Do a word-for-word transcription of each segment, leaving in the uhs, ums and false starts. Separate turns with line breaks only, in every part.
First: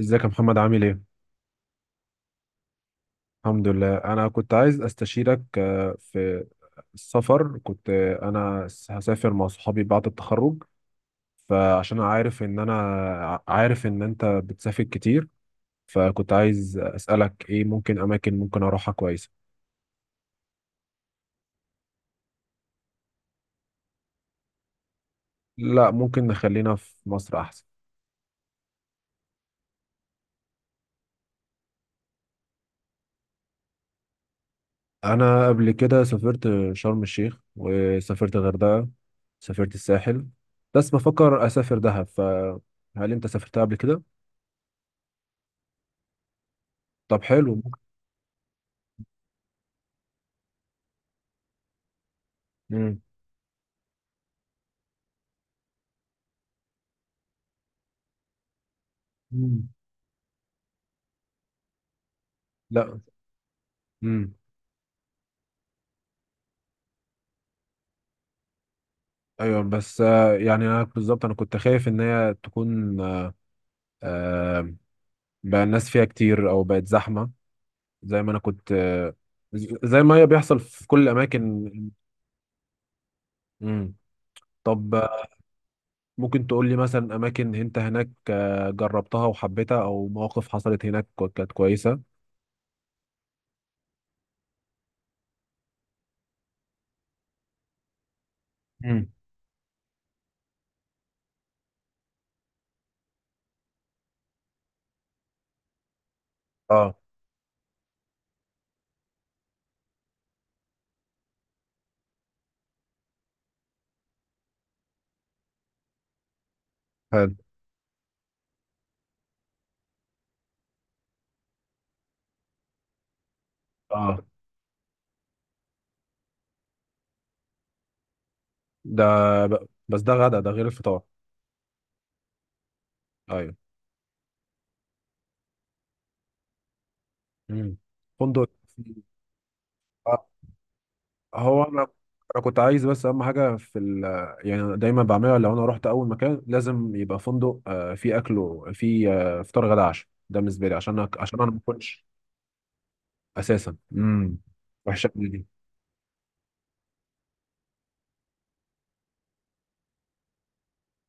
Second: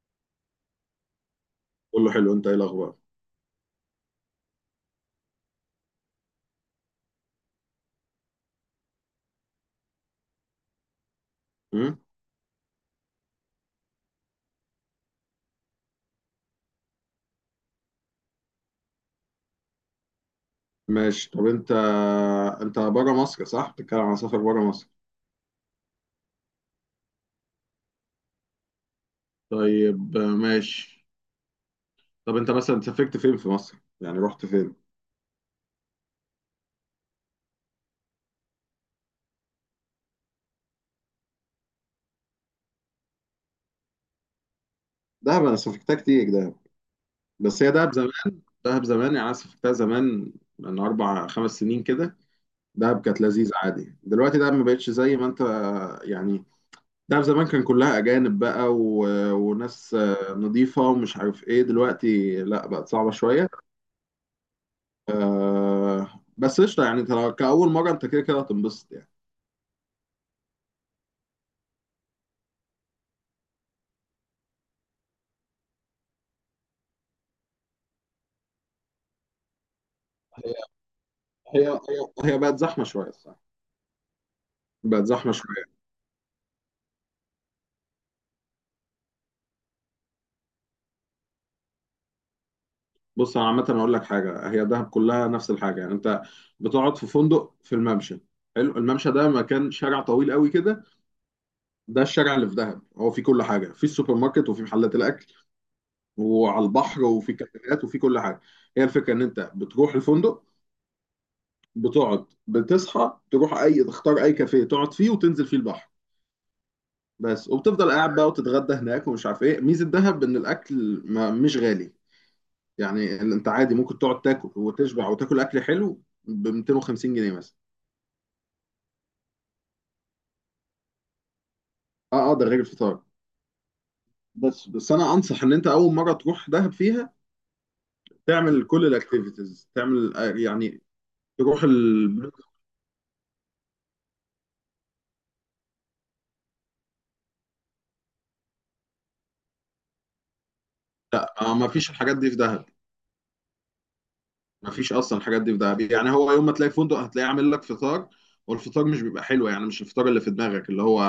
ازيك يا محمد عامل ايه؟
كله حلو. انت ايه الاخبار؟
الحمد لله، انا كنت عايز استشيرك آه، في السفر. كنت آه، انا س- هسافر مع صحابي بعد التخرج.
مم؟
فعشان عارف ان انا ع- عارف ان انت بتسافر كتير، فكنت عايز اسالك ايه ممكن اماكن ممكن اروحها كويسة.
ماشي، طب انت، انت بره مصر، صح؟ بتتكلم عن سفر بره مصر؟
لا، ممكن نخلينا في مصر احسن.
طيب، آه، ماشي. طب انت مثلا سافرت فين في مصر؟ يعني رحت فين؟
انا قبل كده سافرت شرم الشيخ، وسافرت الغردقة، سافرت الساحل، بس بفكر اسافر دهب. فهل انت سافرتها قبل كده؟
دهب، انا سافرتها كتير دهب.
طب حلو.
بس هي دهب زمان. دهب زمان، يعني انا سافرتها زمان من اربع خمس سنين كده.
ممكن.
دهب كانت لذيذه عادي. دلوقتي دهب ما بقتش زي ما انت، آه، يعني دهب زمان كان كلها اجانب بقى و...
مم.
وناس آه، نضيفه ومش عارف ايه. دلوقتي لا، بقت
لا.
صعبه شويه.
امم.
آه، بس قشطه يعني، انت لو- كأول مرة انت كده كده هتنبسط يعني.
ايوه، بس آه، يعني انا بالظبط انا كنت خايف ان هي تكون آه، بقى الناس فيها كتير او بقت زحمه، زي ما انا كنت آه، ز- زي ما هي بيحصل في كل
هي
الاماكن.
هي هي بقت زحمة شوية، الصراحة.
امم. طب
بقت
آه،
زحمة شوية.
ممكن تقول لي مثلا اماكن انت هناك آه، جربتها وحبيتها، او مواقف حصلت هناك كو- كانت كويسه.
بص، انا عامة اقول لك حاجة، هي دهب كلها نفس الحاجة، يعني انت بتقعد في فندق في الممشى. حلو،
مم.
الممشى ده مكان، شارع طويل قوي كده. ده الشارع اللي في دهب، هو فيه كل حاجة، فيه السوبر ماركت وفيه محلات الاكل وعلى
اه.
البحر وفيه كافيهات وفيه كل حاجة. هي الفكرة ان انت بتروح الفندق، بتقعد، بتصحى تروح، اي تختار اي كافيه تقعد فيه وتنزل فيه البحر.
حلو.
بس، وبتفضل قاعد بقى وتتغدى هناك ومش عارف ايه. ميزه دهب ان الاكل ما مش غالي، يعني ال- انت عادي ممكن تقعد
اه.
تاكل وتشبع وتاكل اكل حلو ب مئتين وخمسين جنيه مثلا.
ده ب- بس ده غدا ده غير الفطار.
اه، اه، ده غير الفطار.
ايوه.
بس بس انا انصح ان انت اول مره تروح دهب فيها
امم. فندق.
تعمل كل الاكتيفيتيز، تعمل،
آه،
آه، يعني
هو
تروح
انا
ال...
انا كنت عايز، بس اهم حاجه في ال، يعني أنا دايما بعملها لو انا رحت اول مكان لازم يبقى فندق آه، فيه اكل، وفيه آه، فطار غدا عشاء، ده بالنسبه لي عشان أك- عشان انا
آه
ما
ما فيش
كنتش
الحاجات دي في دهب.
اساسا. امم.
مفيش
وحشه
اصلا
أوي
الحاجات
دي.
دي في دهب، يعني هو يوم ما تلاقي فندق هتلاقيه عامل لك فطار، والفطار مش بيبقى حلو، يعني مش الفطار اللي في دماغك اللي هو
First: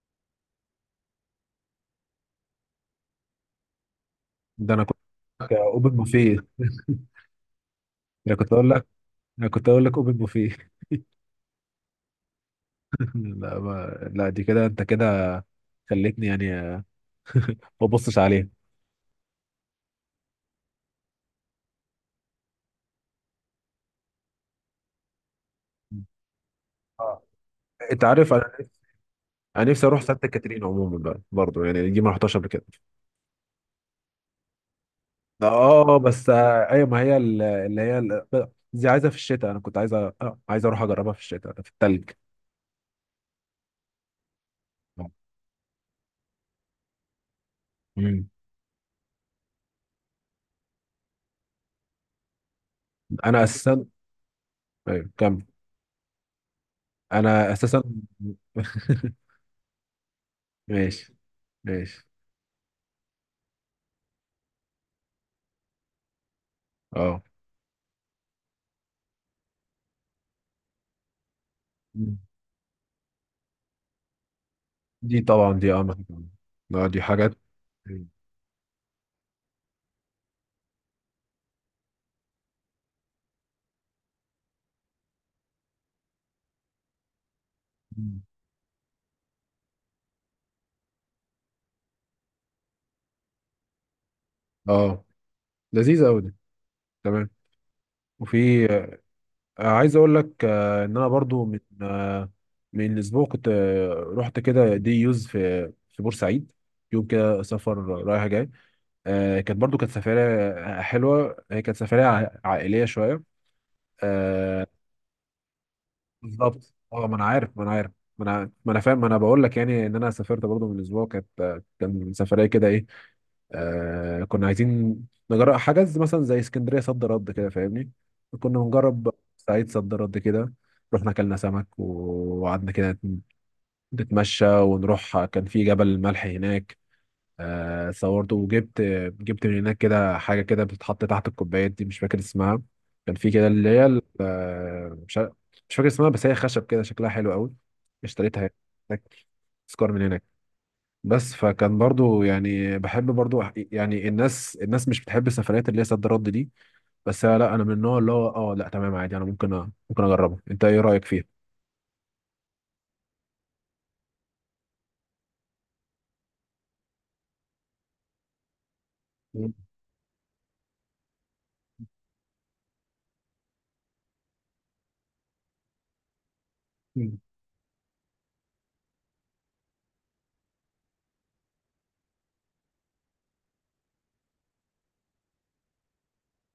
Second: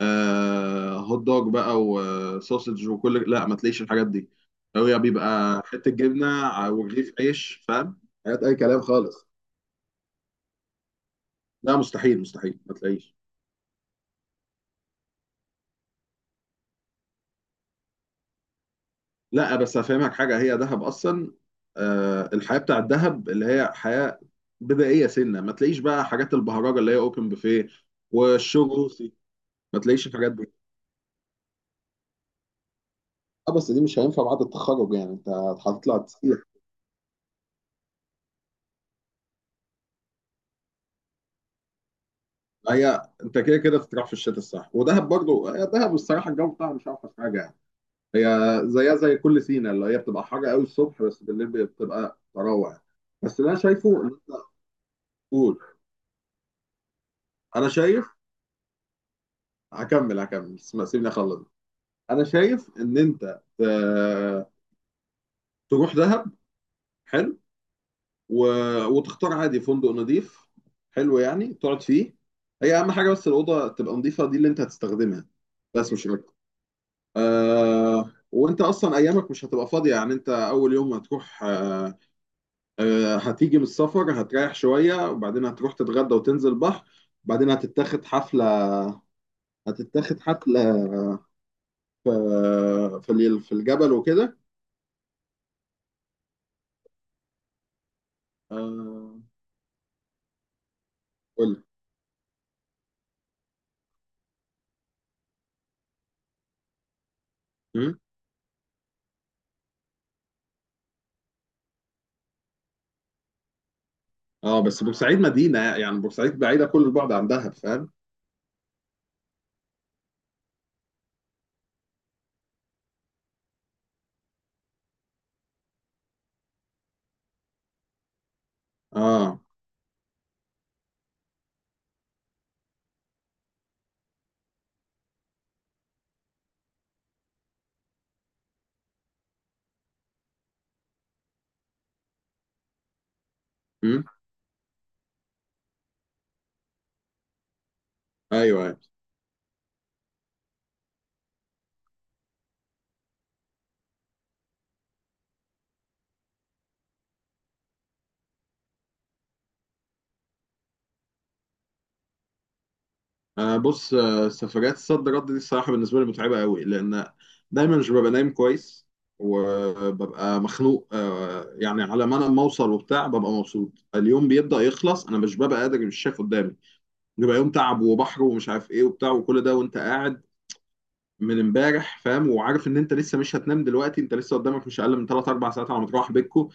آه هوت دوج بقى وسوسج وكل لا، ما تلاقيش الحاجات دي.
ده انا
هو
كنت.
بيبقى
اوبن
حته جبنه
بوفيه.
ع- ورغيف عيش، فاهم.
انا
حاجات
كنت
اي
اقول
كلام
لك.
خالص.
انا كنت اقول لك اوبن بوفيه.
لا، مستحيل، مستحيل، ما تلاقيش.
لا ما... لا، دي كده، انت كده خليتني يعني آه، ما ابصش عليها.
لا بس هفهمك حاجه، هي دهب اصلا، آه الحياه بتاعت دهب اللي هي حياه بدائيه. سنه ما تلاقيش بقى حاجات البهرجه اللي هي
آه.
اوبن بوفيه
انت عارف انا.
والشو روسي.
انا
ما
نفسي اروح
تلاقيش
سانت
الحاجات دي.
كاترين عموما بقى برضه، يعني دي ما رحتهاش قبل كده.
اه، بس دي مش هينفع بعد التخرج، يعني انت
ده اه،
هتطلع
بس
تسيح.
آه، ايوه، ما هي ال- اللي هي ال- دي عايزه في الشتاء، انا كنت عايزه آه، عايز اروح اجربها في الشتاء في التلج.
هي انت كده كده تروح في الشتاء، الصح ودهب برضو، هي دهب الصراحه الجو بتاعها مش اوحش حاجه يعني. هي
مم.
زيها زي كل سينا اللي هي بتبقى حر قوي الصبح، بس بالليل بتبقى تروع. بس
انا
اللي انا
اساسا.
شايفه ان انت.
ايوه، كمل.
قول.
انا
انا
اساسا.
شايف. هكمل، هكمل، اسمع- سيبني
ماشي.
اخلص.
ماشي.
انا شايف ان انت، آه، تروح دهب.
اه.
حلو. و... وتختار عادي فندق نظيف. حلو، يعني تقعد
مم.
فيه. هي اهم حاجه بس الاوضه تبقى نظيفه، دي اللي انت
دي
هتستخدمها.
طبعا دي اهم
بس
حاجه.
مش
اه.
اكتر.
لا، دي حاجات.
آه وانت اصلا ايامك مش هتبقى فاضيه، يعني انت اول يوم هتروح. آه آه هتيجي من السفر، هتريح شويه وبعدين هتروح تتغدى وتنزل بحر، بعدين هتتاخد
مم.
حفله. هتتاخد حفله في في ال- في الجبل وكده.
اه، لذيذه قوي دي. تمام. وفي آه،
آه،
عايز اقول لك آه، ان انا برضو
قول
من
لي.
آه، من اسبوع كنت آه، رحت كده دي يوز في في بورسعيد، يوم كده سفر
م؟
رايح جاي. آه، كانت برضو كانت سفرية آه، حلوة، هي كانت سفرية ع- عائلية شوية.
اه،
آه،
بس بورسعيد مدينه، يعني بورسعيد بعيده
بالظبط.
كل
اه،
البعد
ما انا
عن دهب،
عارف، ما انا عارف.
فاهم.
ما انا ما انا فاهم، ما انا بقول لك يعني ان انا سافرت برضو من اسبوع، كانت آه، كان سفرية كده ايه. آه كنا عايزين نجرب حاجات زي- مثلا زي اسكندريه صد رد كده، فاهمني؟ كنا بنجرب
اه،
سعيد صد رد كده. رحنا اكلنا سمك و- وقعدنا كده نت- نتمشى ونروح. كان في جبل الملح هناك. آه صورت وجبت جبت من هناك كده حاجه كده بتتحط تحت الكوبايات دي، مش فاكر اسمها. كان في كده اللي هي ال- آه، مش عارف- مش فاكر اسمها، بس هي خشب كده، شكلها حلو قوي. اشتريتها
ايوه.
هناك، تذكار من هناك. بس فكان برضو يعني بحب برضو أح- يعني الناس، الناس مش بتحب السفريات اللي هي سد رد دي، بس أنا لا، انا من النوع اللي هو اه، لا تمام عادي، انا ممكن أ... ممكن اجربها. انت ايه رايك فيها؟
انا بص، آه، سفريات الصد رد دي الصراحه بالنسبه لي متعبه قوي لان دايما مش ببقى نايم كويس.
مم.
وببقى مخنوق، آه، يعني على ما انا ما اوصل وبتاع ببقى مبسوط، اليوم بيبدا يخلص، انا مش ببقى قادر، مش شايف قدامي.
مم.
بيبقى يوم تعب وبحر ومش عارف ايه وبتاع، وكل ده وانت قاعد من امبارح، فاهم، وعارف ان انت لسه مش هتنام دلوقتي، انت لسه قدامك مش اقل من ثلاث اربع ساعات على ما تروح بيتكو،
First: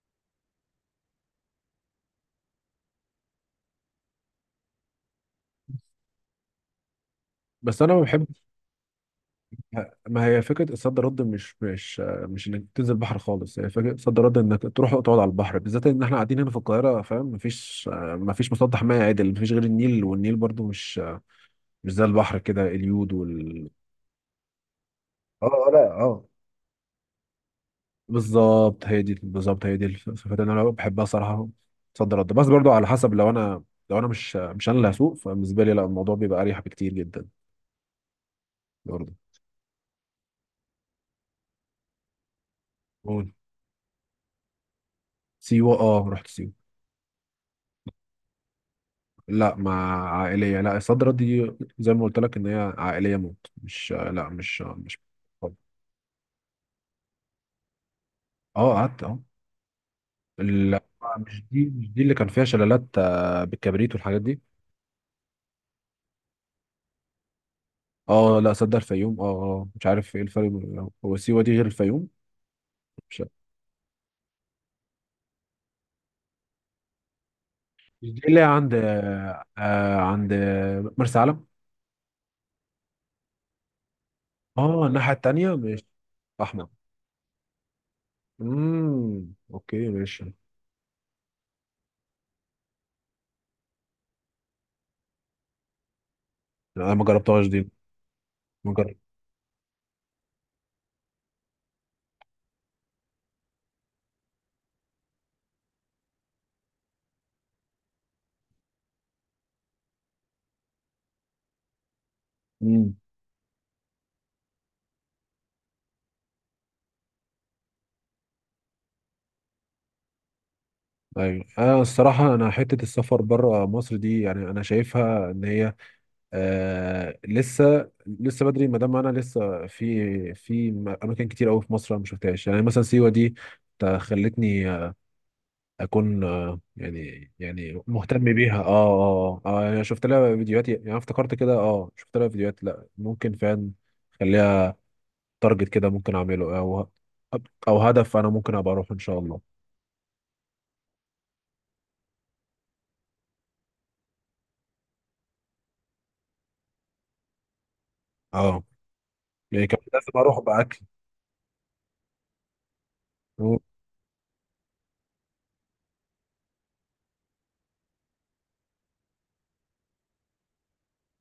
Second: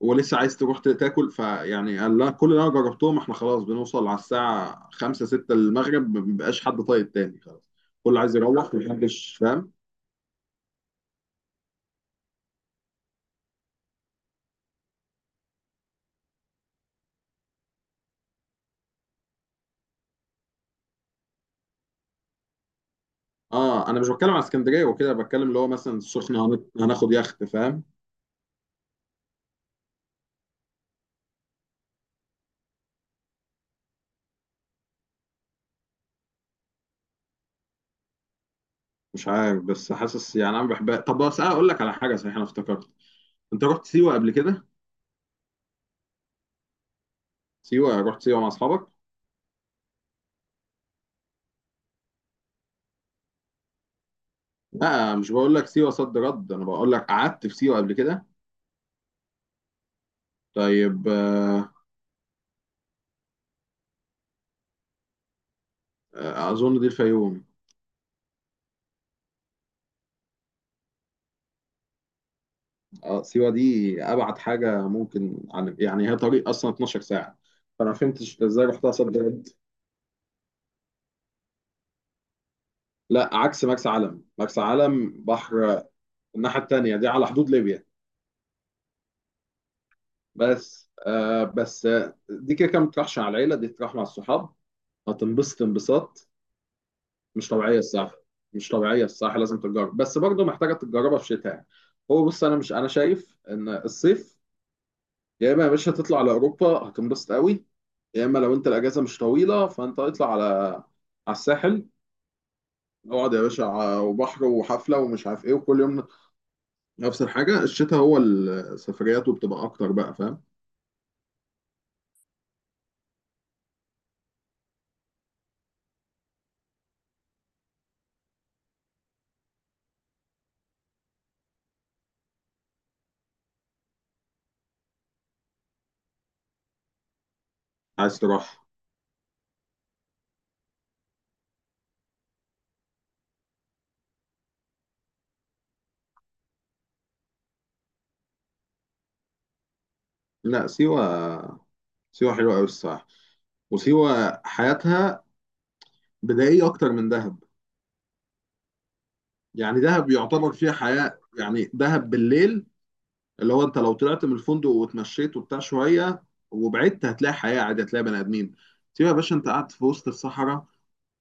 ولسه عايز تروح تاكل، فيعني قال لا، كل اللي انا جربتهم احنا خلاص بنوصل على الساعه خمسة ستة المغرب، ما بيبقاش حد طايق تاني، خلاص.
بس انا ما
كله
بحب.
عايز يروح، محدش فاهم.
ما هي فكره الصد رد مش مش مش انك تنزل بحر خالص. هي فكره الصد رد انك تروح تقعد على البحر، بالذات ان احنا قاعدين هنا في القاهره، فاهم؟ مفيش مفيش مسطح ميه عدل، مفيش غير النيل، والنيل برضو مش، مش زي البحر كده، اليود وال.
اه، انا مش بتكلم على اسكندريه وكده، بتكلم
اه،
اللي هو
آه، لا،
مثلا
اه،
السخنه، هن- هناخد يخت، فاهم.
بالظبط هي دي، بالظبط هي دي الصفات اللي انا بحبها صراحه في صد رد. بس برضو على حسب، لو انا لو انا مش مش انا اللي هسوق، فبالنسبه لي لا، الموضوع بيبقى اريح بكتير جدا برضو.
مش عارف بس حاسس، يعني انا بحبها. طب بس أنا اقول لك على حاجه، صحيح انا افتكرت،
قول.
انت رحت سيوه قبل كده؟
سيوه، اه، رحت سيوه.
سيوه، رحت سيوه مع اصحابك؟
لا، مع عائليه. لا، صد رد دي زي ما قلت لك ان هي عائليه موت، مش، لا مش مش.
لا، مش بقول لك سيوه صد رد، انا بقول لك قعدت في سيوه قبل كده؟
اه، قعدت، اه. لا.
طيب،
مش دي،
آه.
مش دي اللي كان فيها شلالات آه، بالكبريت والحاجات دي.
آه، اظن دي الفيوم.
اه، لا، صدق، الفيوم. اه، آه، مش عارف ايه الفرق بين- هو سيوه دي غير الفيوم؟
اه، سيوة دي ابعد حاجة ممكن عن، يعني هي طريق اصلا اتناشر ساعة، فانا ما
مش دي اللي
فهمتش
هي
ازاي
عند،
رحتها صد رد.
آه عند مرسى علم؟
لا، عكس مرسى علم، مرسى
اه، الناحية
علم
التانية،
بحر.
مش
الناحية
أحمر.
التانية دي على حدود ليبيا.
امم. اوكي ماشي.
بس آه بس آه دي كده كده ما بتروحش مع العيلة، دي تروح مع الصحاب، هتنبسط انبساط.
لا، انا ما جربتهاش
مش
دي.
طبيعية الصراحة. مش
ما جربت.
طبيعية الصراحة، لازم تتجرب، بس برضه محتاجة تتجربها في شتاء. هو بص، انا مش انا شايف ان الصيف، يا اما يا باشا تطلع على اوروبا هتنبسط قوي، يا اما لو انت الاجازه مش طويله فانت اطلع على على الساحل.
امم.
اقعد يا باشا، ع- وبحر وحفله ومش عارف ايه وكل يوم نفس الحاجه. الشتاء هو السفريات، وبتبقى اكتر بقى، فاهم.
ايوه، انا الصراحه انا حته السفر بره مصر دي يعني انا شايفها ان هي آه لسه، لسه بدري، ما دام انا لسه في في اماكن كتير قوي في مصر انا ما شفتهاش، يعني مثلا سيوه دي تا- خلتني اكون آه، يعني يعني
عايز
مهتم بيها.
تروح.
اه، اه اه انا شفت لها فيديوهات، يعني أنا افتكرت كده، اه شفت لها فيديوهات، لا ممكن فعلا خليها تارجت كده، ممكن اعمله او او هدف، انا ممكن ابقى اروح ان شاء الله.
لا، سيوه. سيوه حلوه قوي الصراحه. وسيوه حياتها بدائيه اكتر من دهب.
اه، يعني كان
يعني
لازم
دهب
اروح
يعتبر فيها
باكل.
حياه، يعني دهب بالليل، اللي هو انت لو طلعت من الفندق واتمشيت وبتاع شويه وبعدت هتلاقي حياه عادي، هتلاقي بني ادمين. تيجي يا باشا، انت قاعد في وسط الصحراء،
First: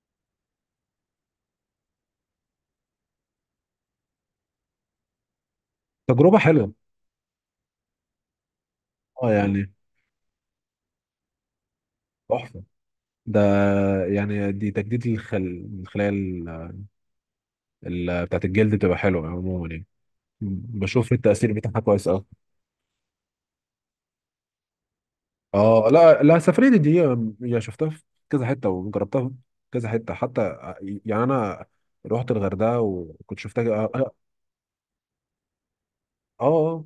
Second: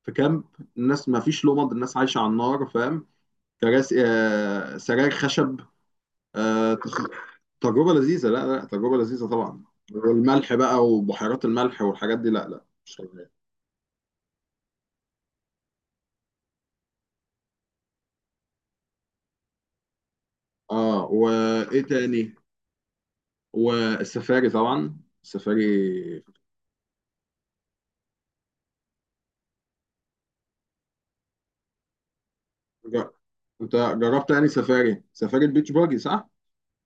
في كامب، الناس ما فيش لمض، الناس عايشه على النار، فاهم. كراسي، آه، سراير خشب.
تجربه حلوه.
آه، تخ- تجربه لذيذه. لا، لا، تجربه لذيذه
اه،
طبعا.
يعني.
والملح بقى وبحيرات الملح والحاجات دي، لا
تحفه.
لا مش طبيعي.
ده يعني دي تجديد الخل... الخلايا، ال... ال... بتاعت الجلد، بتبقى حلوه عموما يعني.
اه،
بشوف التاثير بتاعها
وايه
كويس
تاني،
قوي.
والسفاري، طبعا
اه، لا
السفاري.
لا، السفريه دي، دي يعني شفتها في كذا حته، وجربتها في كذا حته، حتى آه، يعني انا رحت الغردقه
جر-
وكنت شفتها،
انت
اه.
جربت يعني سفاري، سفاري البيتش باجي، صح؟
اه، آه.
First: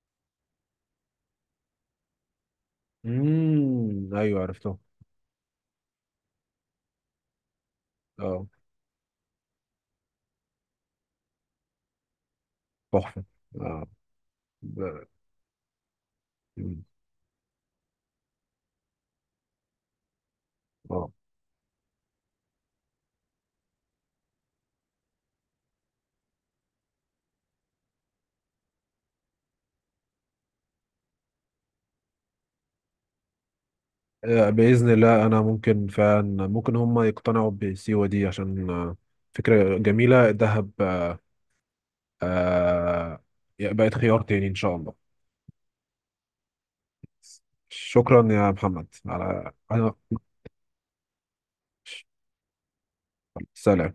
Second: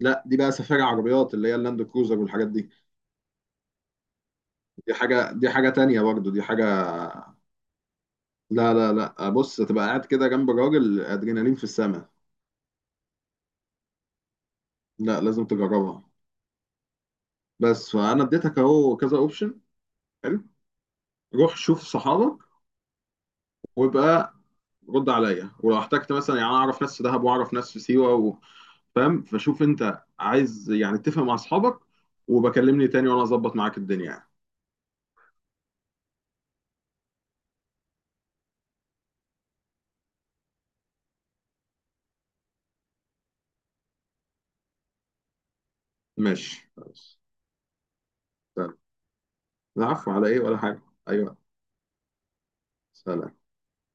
لا، دي بقى سفاري عربيات، اللي هي اللاند كروزر والحاجات دي.
امم، ايوه عرفته.
دي حاجة دي حاجة تانية برضه، دي حاجة.
اه.
لا، لا، لا، بص، تبقى قاعد كده جنب راجل ادرينالين في السماء.
تحفه. اه ب-
لا، لازم تجربها.
مم.
بس فانا اديتك اهو كذا اوبشن، حلو.
اه،
روح شوف صحابك وابقى رد عليا، ولو احتجت مثلا يعني انا اعرف ناس في دهب واعرف ناس في سيوة و- فاهم، فشوف انت عايز يعني، اتفق مع اصحابك وبكلمني تاني وانا اظبط معاك الدنيا يعني.
آه، باذن الله انا ممكن فعلا، ممكن هم يقتنعوا بسيوه دي عشان آه، فكره جميله. دهب آه آه، بقت خيار تاني ان شاء الله.
ماشي، خلاص.
شكرا يا
تمام.
محمد على على-
العفو، على ايه ولا حاجة. ايوه. سلام.
سلام.